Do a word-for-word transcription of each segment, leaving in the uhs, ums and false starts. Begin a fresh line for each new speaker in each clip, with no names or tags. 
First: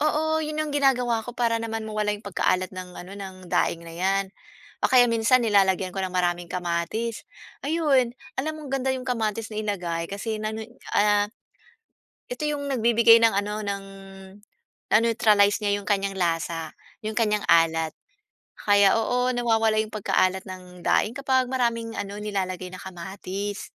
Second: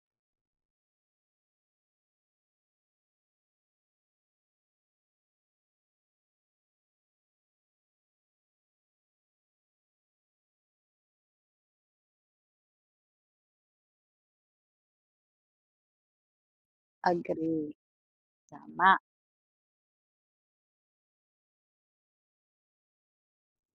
Oo, 'yun yung ginagawa ko para naman mawala yung pagkaalat ng ano, ng daing na yan, o kaya minsan nilalagyan ko ng maraming kamatis. Ayun, alam mong ganda yung kamatis na ilagay kasi nan 'yun ah, ito yung nagbibigay ng ano ng, na-neutralize niya yung kanyang lasa, yung kanyang
Agree.
alat. Kaya,
Tama.
oo nawawala yung pagkaalat ng daing kapag maraming ano nilalagay na kamatis.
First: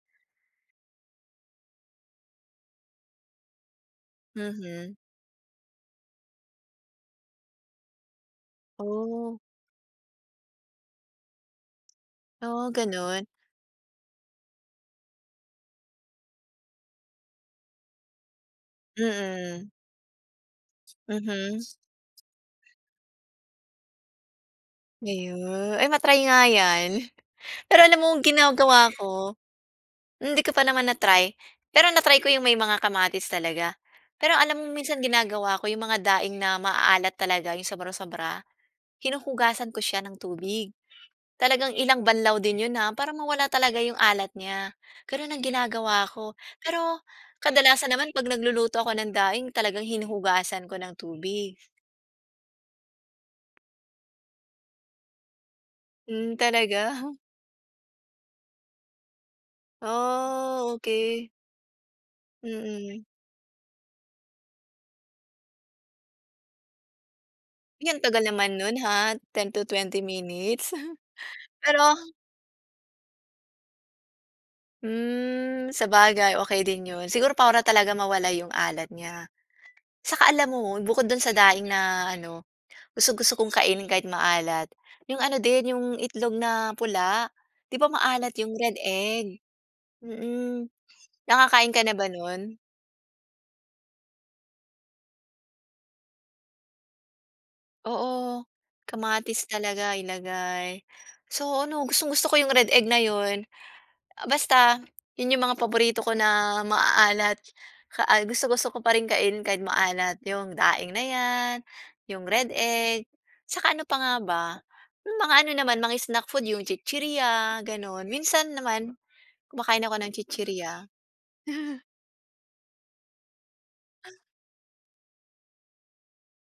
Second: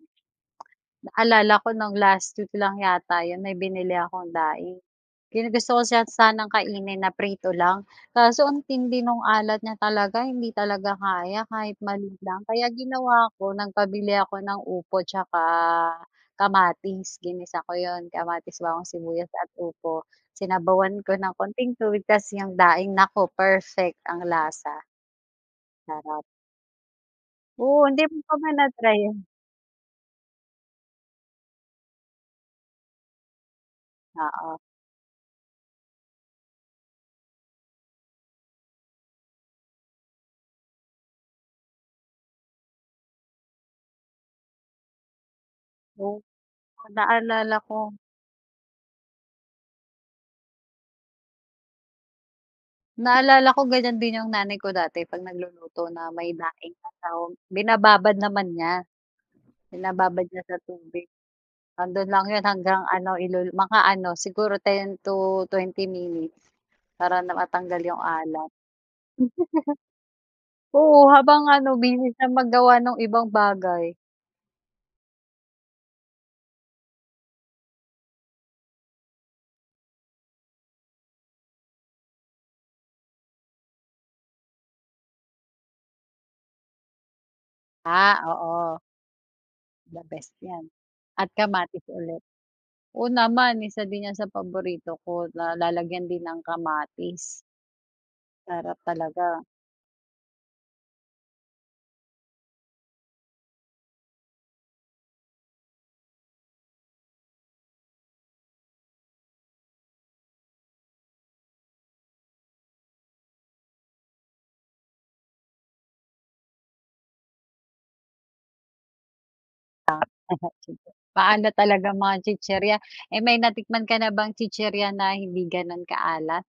Naalala ko nung last week lang yata 'yun, may binili akong daing.
Mhm.
Kina gusto ko san sanang kainin na prito lang, kaso ang tindi nung
Oh.
alat niya talaga hindi talaga kaya kahit maliit lang, kaya
Oh, gano'n.
ginawa ko nagpabili ako ng upo 'tsaka kamatis, ginisa ko 'yun, kamatis, bawang, sibuyas at
Mm.
upo, sinabawan ko ng
Mhm.
konting tubig ta's yung daing naku, perfect ang lasa.
Ayu ay ma-try
Sarap.
nga yan,
Oo,
pero
hindi
alam
mo
mong
pa ba
ginagawa
na-try 'yun?
ko Hindi ko pa naman na-try pero na-try ko 'yong may mga kamatis talaga, pero alam
Oo.
mo minsan ginagawa ko 'yong mga daing na maaalat talaga 'yong sobra-sobra, hinuhugasan ko siya ng tubig, talagang ilang banlaw din 'yon ha, para mawala talaga 'yong alat niya, gano'n ang ginagawa
Oh,
ko. Pero
naalala
kadalasan
ko.
naman 'pag nagluluto ako ng daing talagang hinuhugasan ko ng tubig.
Naalala ko ganiyan din yung nanay ko dati 'pag nagluluto na may
Hmm,
daing na
talaga?
sahog, binababad naman niya, binababad niya sa
Oh,
tubig,
okey.
'ando'n lang 'yun hanggang
Mm.
ano ilu mga ano siguro ten to twenty minutes para na matanggal
Ay,
yung
ang tagal
alat.
naman no'n, ha, ten to twenty minutes.
Oo, habang ano,
Pero
busy siya maggawa nung ibang bagay.
Hmm, sabagay okey din 'yon, siguro para talaga mawala 'yong alat niya. Saka alam mo bukod do'n sa daing na ano, gusto-gusto kong kainin kahit maalat, 'yong ano din 'yong itlog na pula, 'di ba
Ah,
maalat 'yong red
oo.
egg?
The best
Mm,
yan, at
nakakain ka
kamatis
na ba
ulit.
no'n?
Oo naman, isa din yan sa paborito ko na lalagyan din ng kamatis.
Oo,
Sarap talaga.
kamatis talaga ilagay, so ano gustong-gusto ko 'yong red egg na 'yon, basta 'yon 'yong mga paborito ko na maaalat. Ka ay gusto-gusto ko pa rin kainin kahit maalat, 'yong daing na 'yan, 'yong red egg, 'saka ano pa nga ba? Mga ano naman mga snack food 'yong chichiriya gano'n, minsan naman kumakain ako
Tap
ng tsitsirya.
tsitsir pa ano talaga mga tsitsirya, eh, may natikman ka na bang tsitsirya na hindi gano'n kaalat?